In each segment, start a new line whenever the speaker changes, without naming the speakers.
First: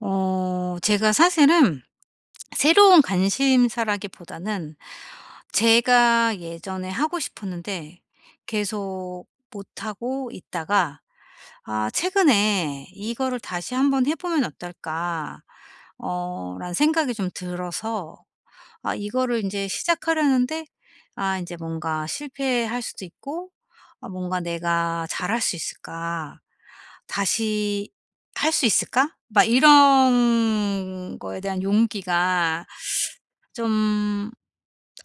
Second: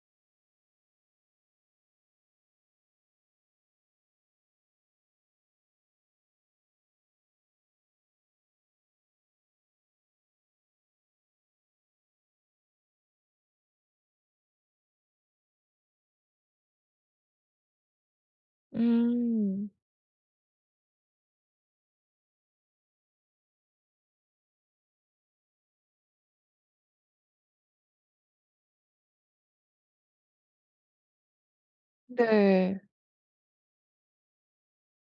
제가 사실은 새로운 관심사라기보다는, 제가 예전에 하고 싶었는데 계속 못하고 있다가, 최근에 '이거를 다시 한번 해 보면 어떨까?' 라는 생각이 좀 들어서, 이거를 이제
음.
시작하려는데 이제 뭔가 실패할 수도 있고, 뭔가 '내가 잘할 수 있을까? 다시 할 수 있을까?' 막 이런 거에 대한 용기가
네.
좀,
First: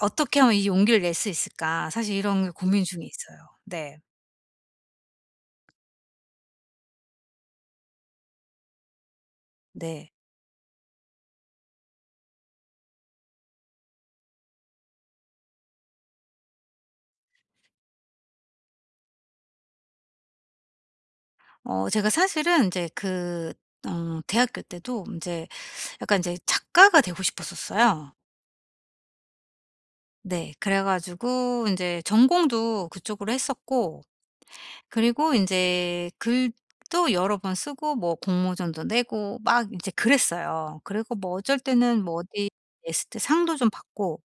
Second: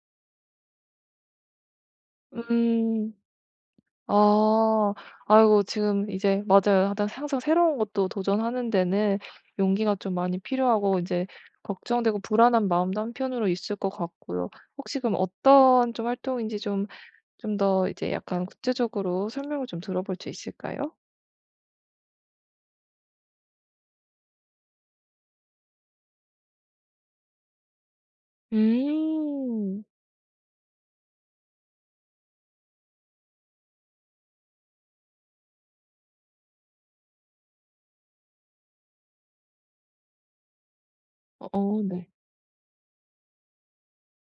'어떻게 하면 이 용기를 낼 수 있을까?' 사실 이런 게 고민 중에
음.
있어요. 네.
아. 아이고 지금 이제 맞아요. 하 항상 새로운 것도 도전하는 데는 용기가
네.
좀 많이 필요하고 이제 걱정되고 불안한 마음도 한편으로 있을 것 같고요. 혹시 그럼 어떤 좀 활동인지 좀 더 이제 약간 구체적으로 설명을 좀 들어볼 수 있을까요?
제가 사실은 이제 그, 대학교 때도 이제 약간 이제 작가가 되고 싶었었어요.
음.
네. 그래 가지고 이제 전공도 그쪽으로 했었고, 그리고 이제 글도 여러 번 쓰고 뭐 공모전도 내고 막 이제 그랬어요. 그리고 뭐 어쩔
어
때는
네.
뭐 어디 냈을 때 상도 좀 받고,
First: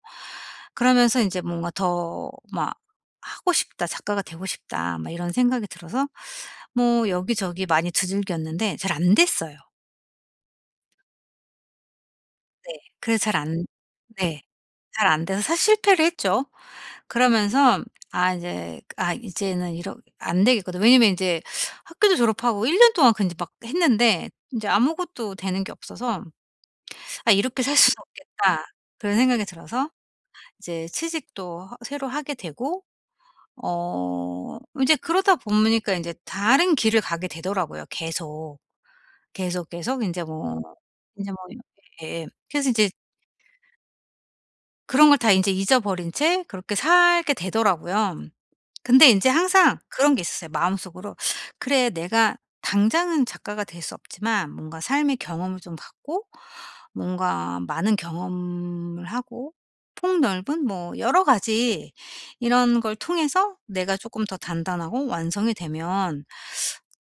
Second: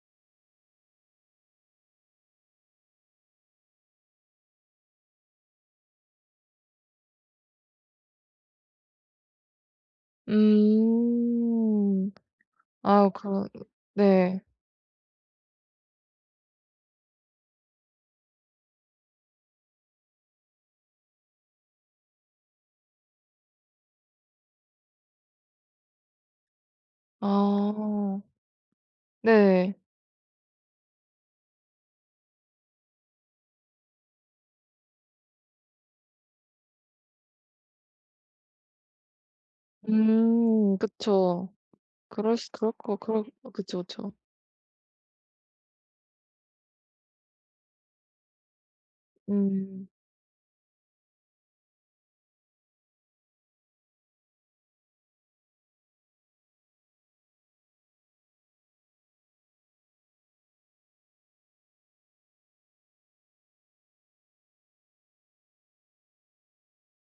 그러면서 이제 뭔가 더 막 '하고 싶다. 작가가 되고 싶다.' 막 이런 생각이 들어서 뭐 여기저기 많이 두들겼는데 잘 안 됐어요.
음. 아
그래서 잘
그런
안
네.
네. 잘 안 돼서 사실 실패를 했죠. 그러면서 이제는 이러 안 되겠거든. 왜냐면 인제 학교도 졸업하고 1년 동안 그 인제 막 했는데 인제 아무것도 되는 게 없어서, '아 이렇게 살 수는
아.
없겠다.' 그런 생각이
네.
들어서 이제 취직도 하 새로 하게 되고, 인제 그러다 보니까 인제 다른 길을 가게 되더라고요 계속. 계속, 계속 인제 뭐 인제 뭐
그쵸.
예예.
그럴 수
그래서
그럴
인제
거 그럴 그쵸, 그쵸.
그런 걸 다 인제 잊어버린 채 그렇게 살게 되더라고요. 근데 이제 항상
음.
그런 게 있었어요 마음속으로. '그래 내가 당장은 작가가 될 수 없지만 뭔가 삶의 경험을 좀 갖고 뭔가 많은 경험을 하고 폭넓은 뭐 여러 가지 이런 걸 통해서 내가 조금 더 단단하고 완성이 되면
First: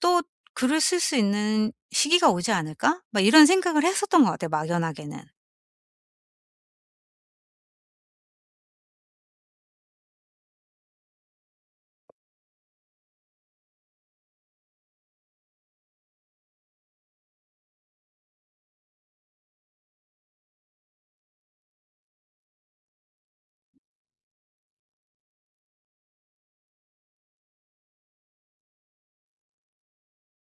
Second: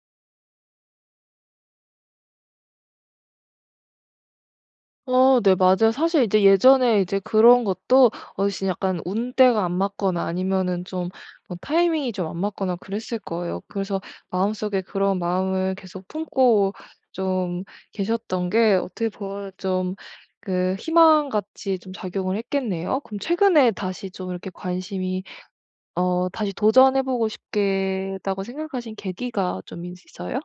또 글을 쓸 수 있는 시기가 오지 않을까?' 막 이런 생각을 했었던 것 같아요 막연하게는.
어 네 맞아요. 사실 이제 예전에 이제 그런 것도 어르신 약간 운때가 안 맞거나 아니면은 좀뭐 타이밍이 좀 안 맞거나 그랬을 거예요. 그래서 마음속에 그런 마음을 계속 품고 좀 계셨던 게 어떻게 보면 좀 그 희망같이 좀 작용을 했겠네요. 그럼 최근에 다시 좀 이렇게 관심이 다시 도전해 보고 싶겠다고 생각하신 계기가 좀있어요?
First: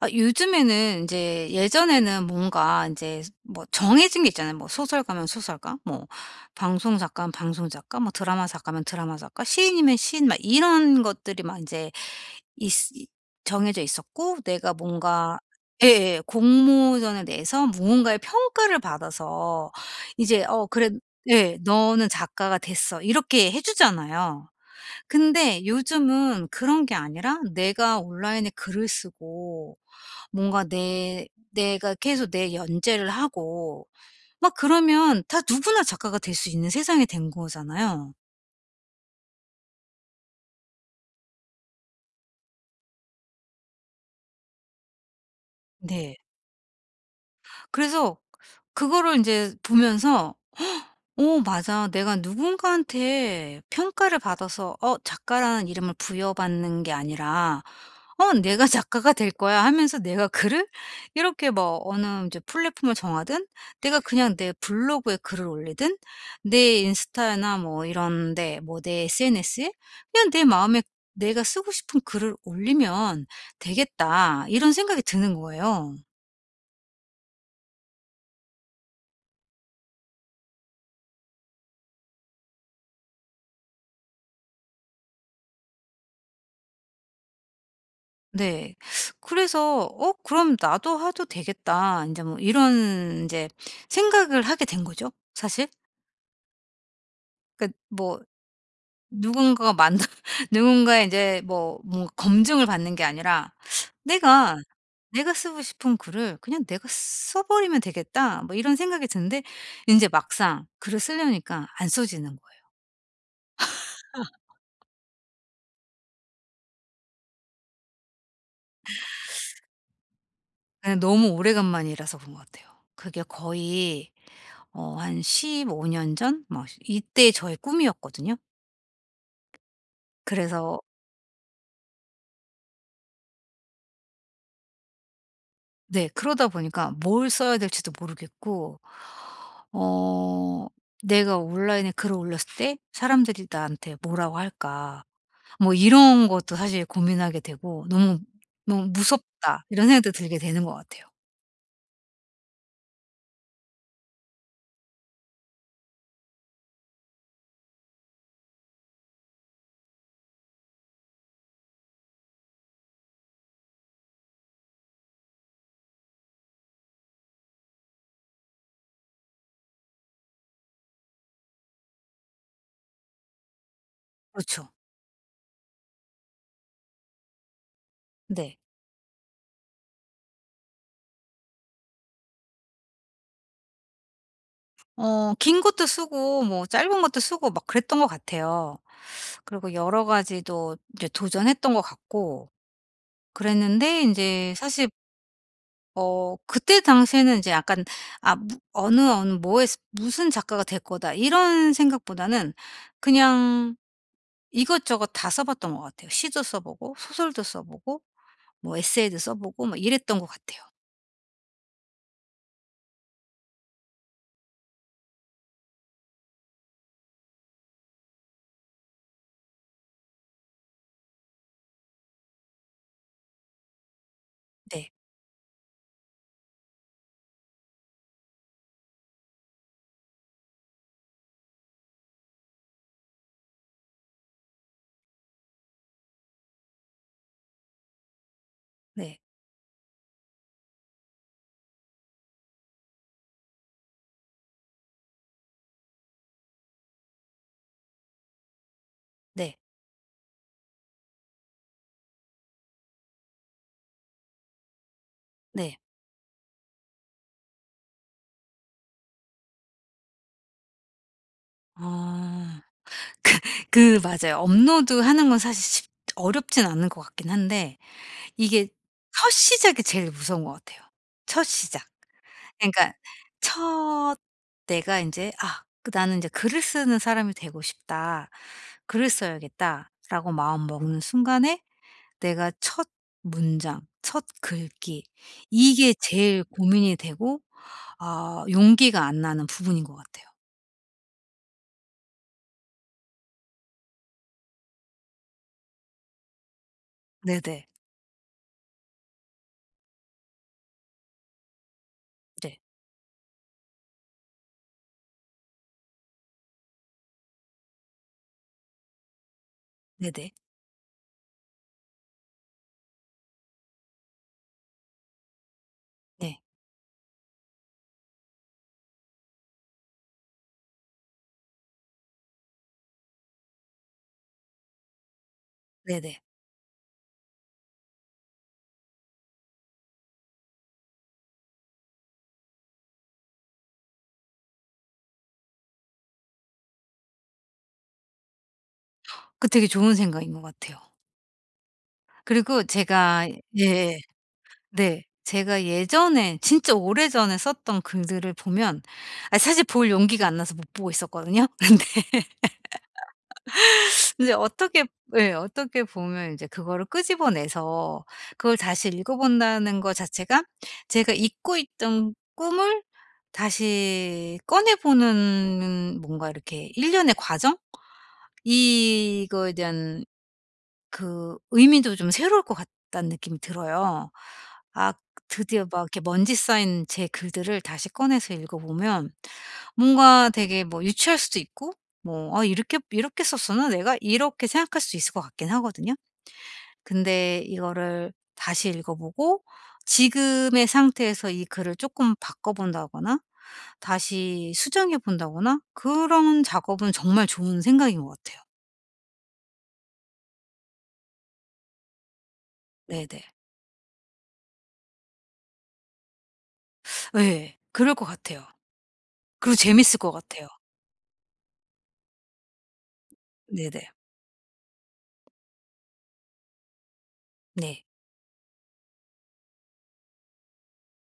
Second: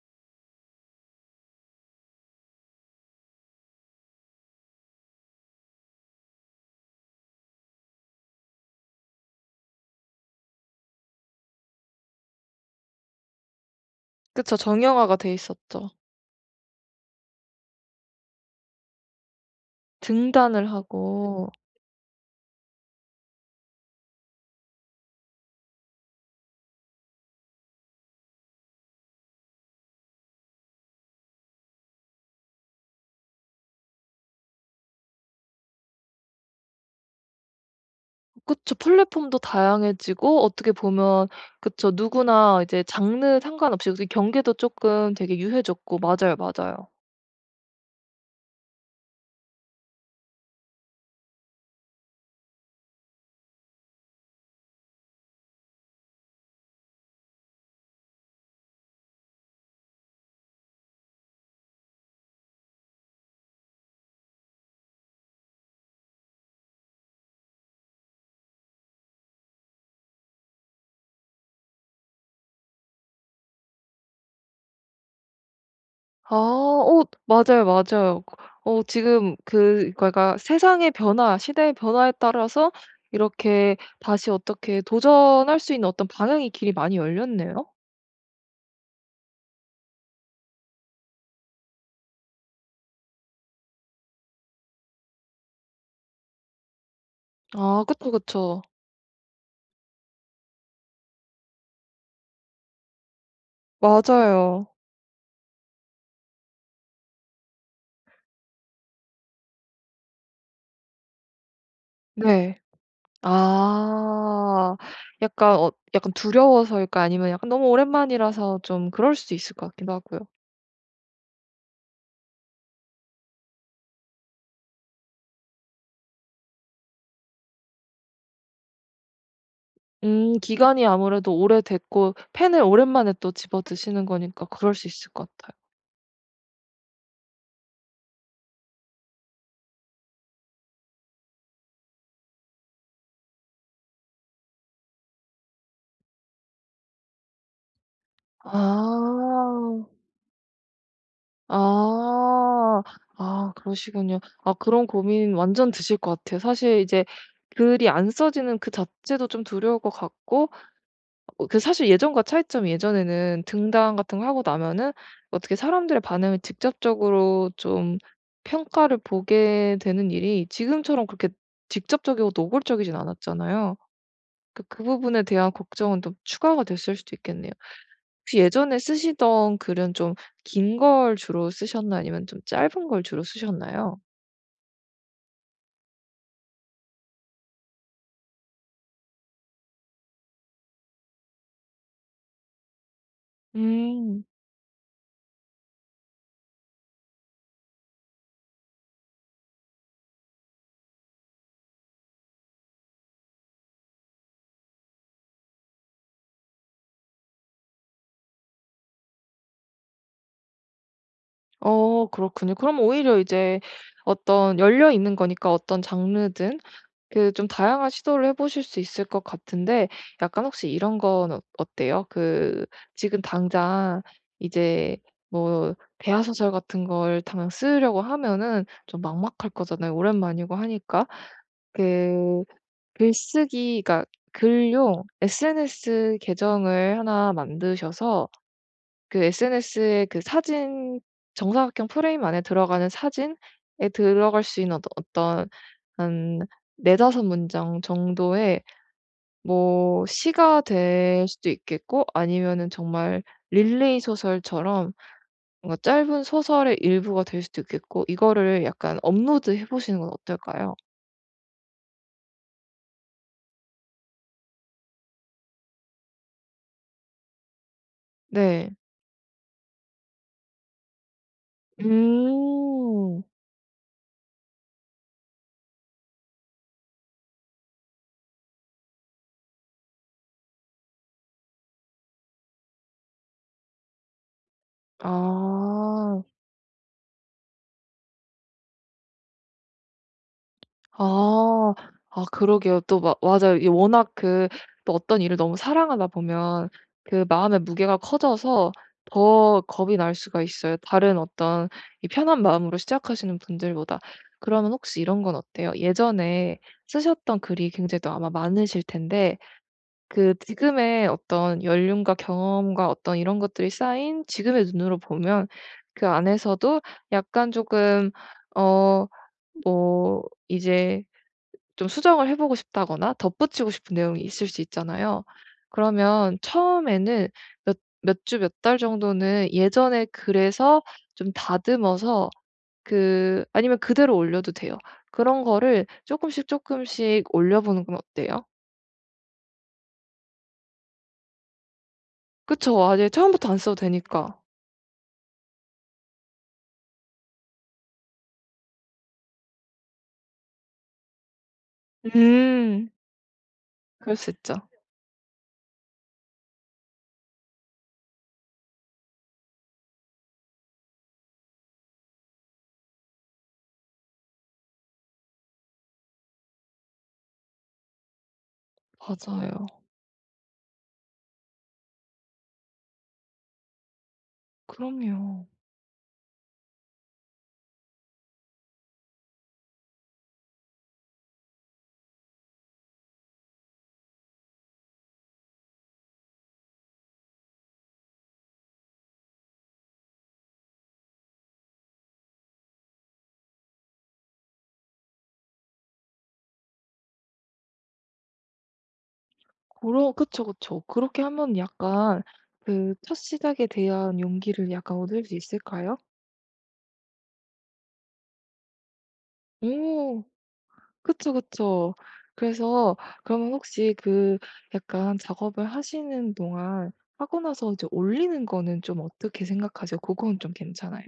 요즘에는 이제 예전에는 뭔가 이제 뭐 정해진 게 있잖아요. 뭐 소설가면 소설가, 뭐 방송작가면 방송작가, 뭐 드라마 작가면 드라마 작가, 시인이면 시인 막 이런 것들이 막 이제 있 정해져 있었고
그쵸.
내가
정형화가 돼
뭔가
있었죠.
예예. 공모전에 대해서 무언가의 평가를 받아서 이제
등단을
그래
하고
예 "너는 작가가 됐어." 이렇게 해 주잖아요. 근데 요즘은 그런 게 아니라 내가 온라인에 글을 쓰고 뭔가 내 내가 계속 내 연재를 하고 막 그러면 다 누구나 작가가 될 수 있는 세상이 된 거잖아요.
그쵸. 플랫폼도 다양해지고 어떻게 보면 그쵸. 누구나 이제 장르 상관없이 그 경계도 쪼끔 되게 유해졌고
네.
맞아요, 맞아요.
그래서 그거를 인제 보면서, '어 맞아. 내가 누군가한테 평가를 받아서 작가라는 이름을 부여받는 게 아니라 내가 작가가 될 거야.' 하면서 내가 글을 이렇게 뭐 어느 이제 플랫폼을 정하든, 내가 그냥 내 블로그에 글을 올리든, 내 인스타나 뭐 이런 데 뭐 내 SNS에 그냥 내 마음에 내가 쓰고 싶은 글을 올리면 되겠다.' 이런 생각이 드는 거예요.
아 어 맞아요, 맞아요. 어 지금 그 그러니까 세상의 변화, 시대의 변화에 따라서 이렇게 다시 어떻게 도전할 수 있는 어떤 방향의 길이 많이 열렸네요.
네. 그래서 '어 그럼 나도 해도 되겠다.' 인제 뭐 이런 인제 생각을 하게 된 거죠 사실. 그러니까
아 그쵸,
뭐
그쵸.
누군가가 만든 누군가의 인제 뭐 뭔가 검증을 받는 게 아니라, '내가,
맞아요.
내가 쓰고 싶은 글을 그냥 내가 써 버리면 되겠다.' 뭐 이런 생각이 드는데, 인제 막상 글을 쓰려니까 안 써지는 거예요.
네. 아. 약간 두려워서일까 아니면 약간 너무 오랜만이라서 좀 그럴 수도 있을 것 같기도 하고요.
그냥 너무 오래간만이라서 그런 것 같아요. 그게 거의 한 15년 전 막 이때 저의 꿈이었거든요. 그래서,
기간이 아무래도 오래됐고 펜을 오랜만에 또 집어드시는 거니까 그럴 수 있을 것 같아요.
네, 그러다 보니까 뭘 써야 될지도 모르겠고, 어 '내가 온라인에 글을 올렸을 때 사람들이 나한테 뭐라고 할까?' 뭐 이런 것도 사실 고민하게 되고, '너무
아.
너무 무섭다.' 이런 생각도 들게 되는 것 같아요.
아. 아 그러시군요. 아 그런 고민 완전 드실 것 같아요. 사실 이제 글이 안 써지는 그 자체도 좀 두려울 것 같고 그 사실 예전과 차이점이 예전에는 등단 같은 거 하고 나면은 어떻게 사람들의 반응을 직접적으로 좀 평가를 보게 되는 일이 지금처럼 그렇게 직접적이고 노골적이진 않았잖아요. 그
그렇죠.
그 부분에 대한 걱정은 좀 추가가 됐을 수도 있겠네요. 혹시
네.
예전에 쓰시던 글은 좀 긴 걸 주로 쓰셨나요? 아니면 좀 짧은 걸 주로 쓰셨나요?
긴 것도 쓰고 뭐 짧은 것도 쓰고 막 그랬던 것 같아요. 그리고 여러 가지도 이제 도전했던 것 같고, 그랬는데 이
음.
제 사실 그때 당시에는 이제 약간, '어느 뭐의 무슨 작가가 될 거다.' 이런 생각보다는 그냥 이것저것 다 써 봤던 것 같아요. 시도 써 보고 소설도 써 보고 뭐 에세이도 써 보고 뭐 이랬던 것 같아요.
어 그렇군요. 그럼 오히려 이제 어떤 열려 있는 거니까 어떤 장르든 그 좀 다양한 시도를 해 보실 수 있을 것 같은데 약간 혹시 이런 건 어때요? 그 지금 당장
네.
이제 뭐 대하소설 같은 걸 당장 쓰려고 하면은 좀 막막할 거잖아요, 오랜만이고 하니까. 그 글쓰기 가 글용 SNS 계정을 하나 만드셔서
네.
그 SNS에 그 사진 정사각형 프레임 안에 들어가는 사진에 들어갈 수 있는 어떤 한 4-5 문장 정도의
네.
뭐 시가 될 수도 있겠고 아니면은 정말 릴레이 소설처럼 뭔가
네.
짧은 소설의 일부가 될 수도 있겠고 이거를 약간 업로드해 보시는 건 어떨까요?
아. 그 맞아요. 업로드하는 건 사실 쉽 어렵진 않은 것 같긴 한데, 이게
네.
첫 시작이 제일 무서운 것 같아요. 첫 시작. 그러니까
음.
첫, 내가 인제 나는 인제 글을 쓰는 사람이 되고 싶다. 글을 써야겠다.'라고 마음먹는 순간에, 내가 첫 문장, 첫 글귀, 이게
아.
제일 고민이 되고 용기가 안 나는 부분인 것 같아요.
아. 아 그러게요. 또 마 맞아요. 이게 워낙 그 또 어떤 일을 너무 사랑하다 보면 그 마음의
네네.
무게가 커져서 더 겁이 날 수가 있어요, 다른 어떤 이 편한
네.
마음으로 시작하시는 분들보다. 그러면 혹시 이런 건 어때요? 예전에 쓰셨던 글이 굉장히 또 아마 많으실 텐데
네네.
그 지금의 어떤 연륜과 경험과 어떤 이런 것들이 쌓인 지금의 눈으로 보면 그
네.
안에서도 약간 조금 어 뭐 이제 좀 수정을 해 보고 싶다거나 덧붙이고 싶은 내용이 있을 수 있잖아요.
네네.
그러면 처음에는 몇 몇 주 몇 달 정도는 예전의 글에서 좀 다듬어서 그 아니면 그대로 올려도 돼요. 그런 거를 조금씩 조금씩 올려 보는 건 어때요?
그 되게 좋은 생각인 것 같아요. 그리고
그쵸. 아예
제가
처음부터 안 써도
예예.
되니까.
네. 제가 예전에 진짜 오래전에 썼던 글들을 보면, 사실 볼 용기가 안 나서 못 보고 있었거든요. 근데
음. 그럴 수
근데
있죠.
어떻게 예, 어떻게 보면 인제 그거를 끄집어내서 그걸 다시 읽어본다는 거 자체가 제가 잊고 있던 꿈을 다시 꺼내보는 뭔가 이렇게 일련의 과정? 이거에
맞아요.
대한 그 의미도 좀 새로울 것 같다는 느낌이 들어요. 아
그럼요.
드디어 막 이렇게 먼지 쌓인 제 글들을 다시 꺼내서 읽어보면 뭔가 되게 뭐 유치할 수도 있고, 뭐 이렇게 이렇게 썼었나 내가?' 이렇게 생각할 수 있을 것 같긴 하거든요. 근데 이거를 다시 읽어보고 지금의 상태에서 이 글을 조금 바꿔본다거나 다시 수정해 본다거나, 그런 작업은 정말 좋은 생각인 것 같아요.
그쵸, 그쵸. 그렇게 하면 약간 그 첫
네네.
시작에 대한 용기를 약간 얻을 수 있을까요?
예. 그럴 것 같아요. 그리고 재밌을 것
오.
같아요.
그쵸, 그쵸. 그래서 그러면
네네.
혹시 그 약간 작업을 하시는 동안 하고 나서
네.
이제 올리는 거는 좀 어떻게 생각하세요? 그건 좀 괜찮아요?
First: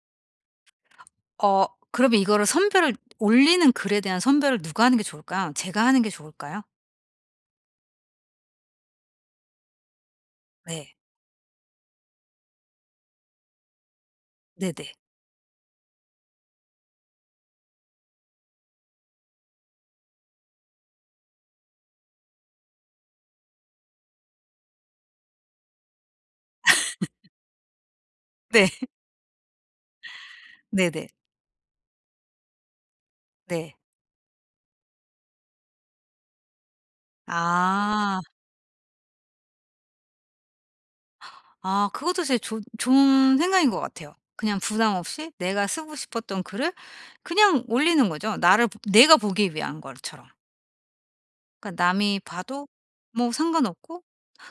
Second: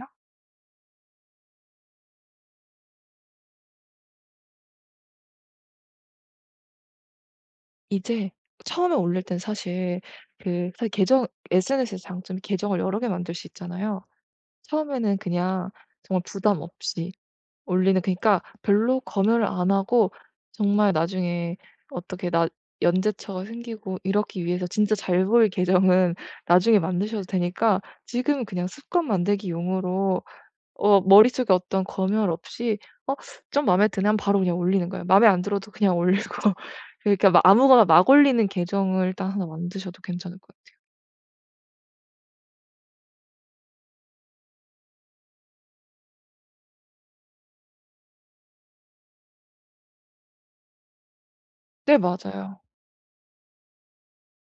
어 그러면 이거를 선별을, 올리는 글에 대한 선별을 누가 하는 게 좋을까요? 제가 하는 게 좋을까요?
이제 처음에 올릴 땐 사실 그 사실
네.
계정 SNS의 장점이 계정을 여러 개 만들 수 있잖아요.
네네. 네.
처음에는 그냥 정말 부담 없이 올리는 그니까 별로 검열을 안 하고 정말 나중에 어떻게 나 연재처가 생기고 이렇기 위해서 진짜 잘 보일 계정은 나중에 만드셔도 되니까 지금 그냥 습관 만들기 용으로
네네.
머릿속에 어떤 검열 없이 '어 좀
네.
마음에 드네.' 하면 바로 그냥 올리는 거예요. 마음에 안 들어도 그냥 올리고 그러니까 막 아무거나 막
아.
올리는 계정을 일단 하나 만드셔도 괜찮을 것 같아요.
그것도 제짜좋 좋은 생각인 것 같아요. 그냥 부담 없이 내가 쓰고 싶었던 글을 그냥 올리는 거죠. 나를 보 내가 보기 위한 것처럼. 그러니까
네
남이
맞아요.
봐도 뭐 상관없고,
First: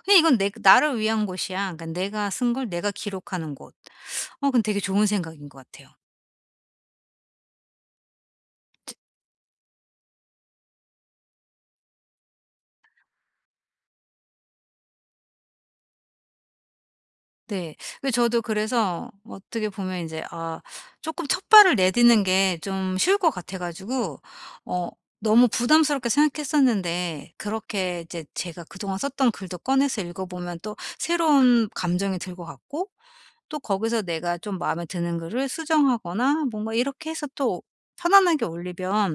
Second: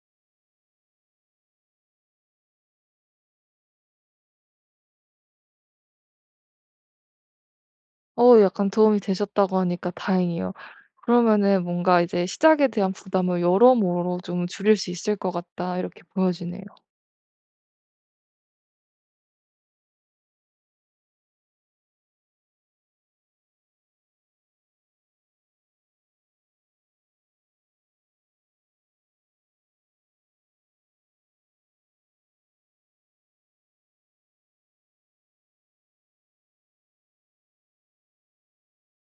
그냥 이건 내 나를 위한 곳이야. 그러니까 내가 쓴 걸 내가 기록하는 곳. 그건 되게 좋은 생각인 것 같아요.
약간 도움이 되셨다고 하니까 다행이에요. 그러면은 뭔가 이제 '시작에 대한 부담을 여러모로 좀 줄일 수 있을 것 같다.' 이렇게 보여지네요.
네. 그 저도 그래서 어떻게 보면 인제 쪼끔 첫발을 내딛는 게 좀 쉬울 것 같아 가지고, 어 너무 부담스럽게 생각했었는데, 그렇게 이제 제가 그동안 썼던 글도 꺼내서 읽어보면 또 새로운 감정이 들 것 같고, 또 거기서 내가 좀 마음에 드는 글을 수정하거나 뭔가 이렇게 해서 또 편안하게 올리면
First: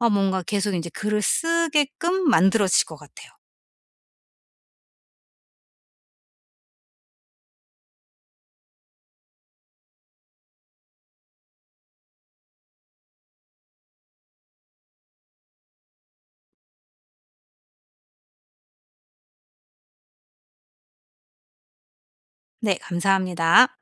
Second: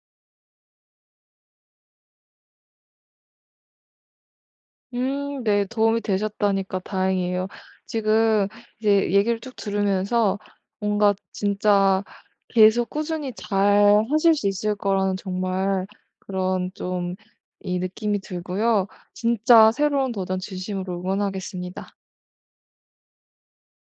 뭔가 계속 인제 글을 쓰게끔 만들어질 것 같아요.
네. 도움이 되셨다니까 다행이에요. 지금 이제 얘기를 쭉 들으면서 뭔가 진짜 계속 꾸준히 잘 하실 수 있을 거라는 정말 그런 좀 이 느낌이 들고요. 진짜 새로운 도전 진심으로 응원하겠습니다.
네, 감사합니다.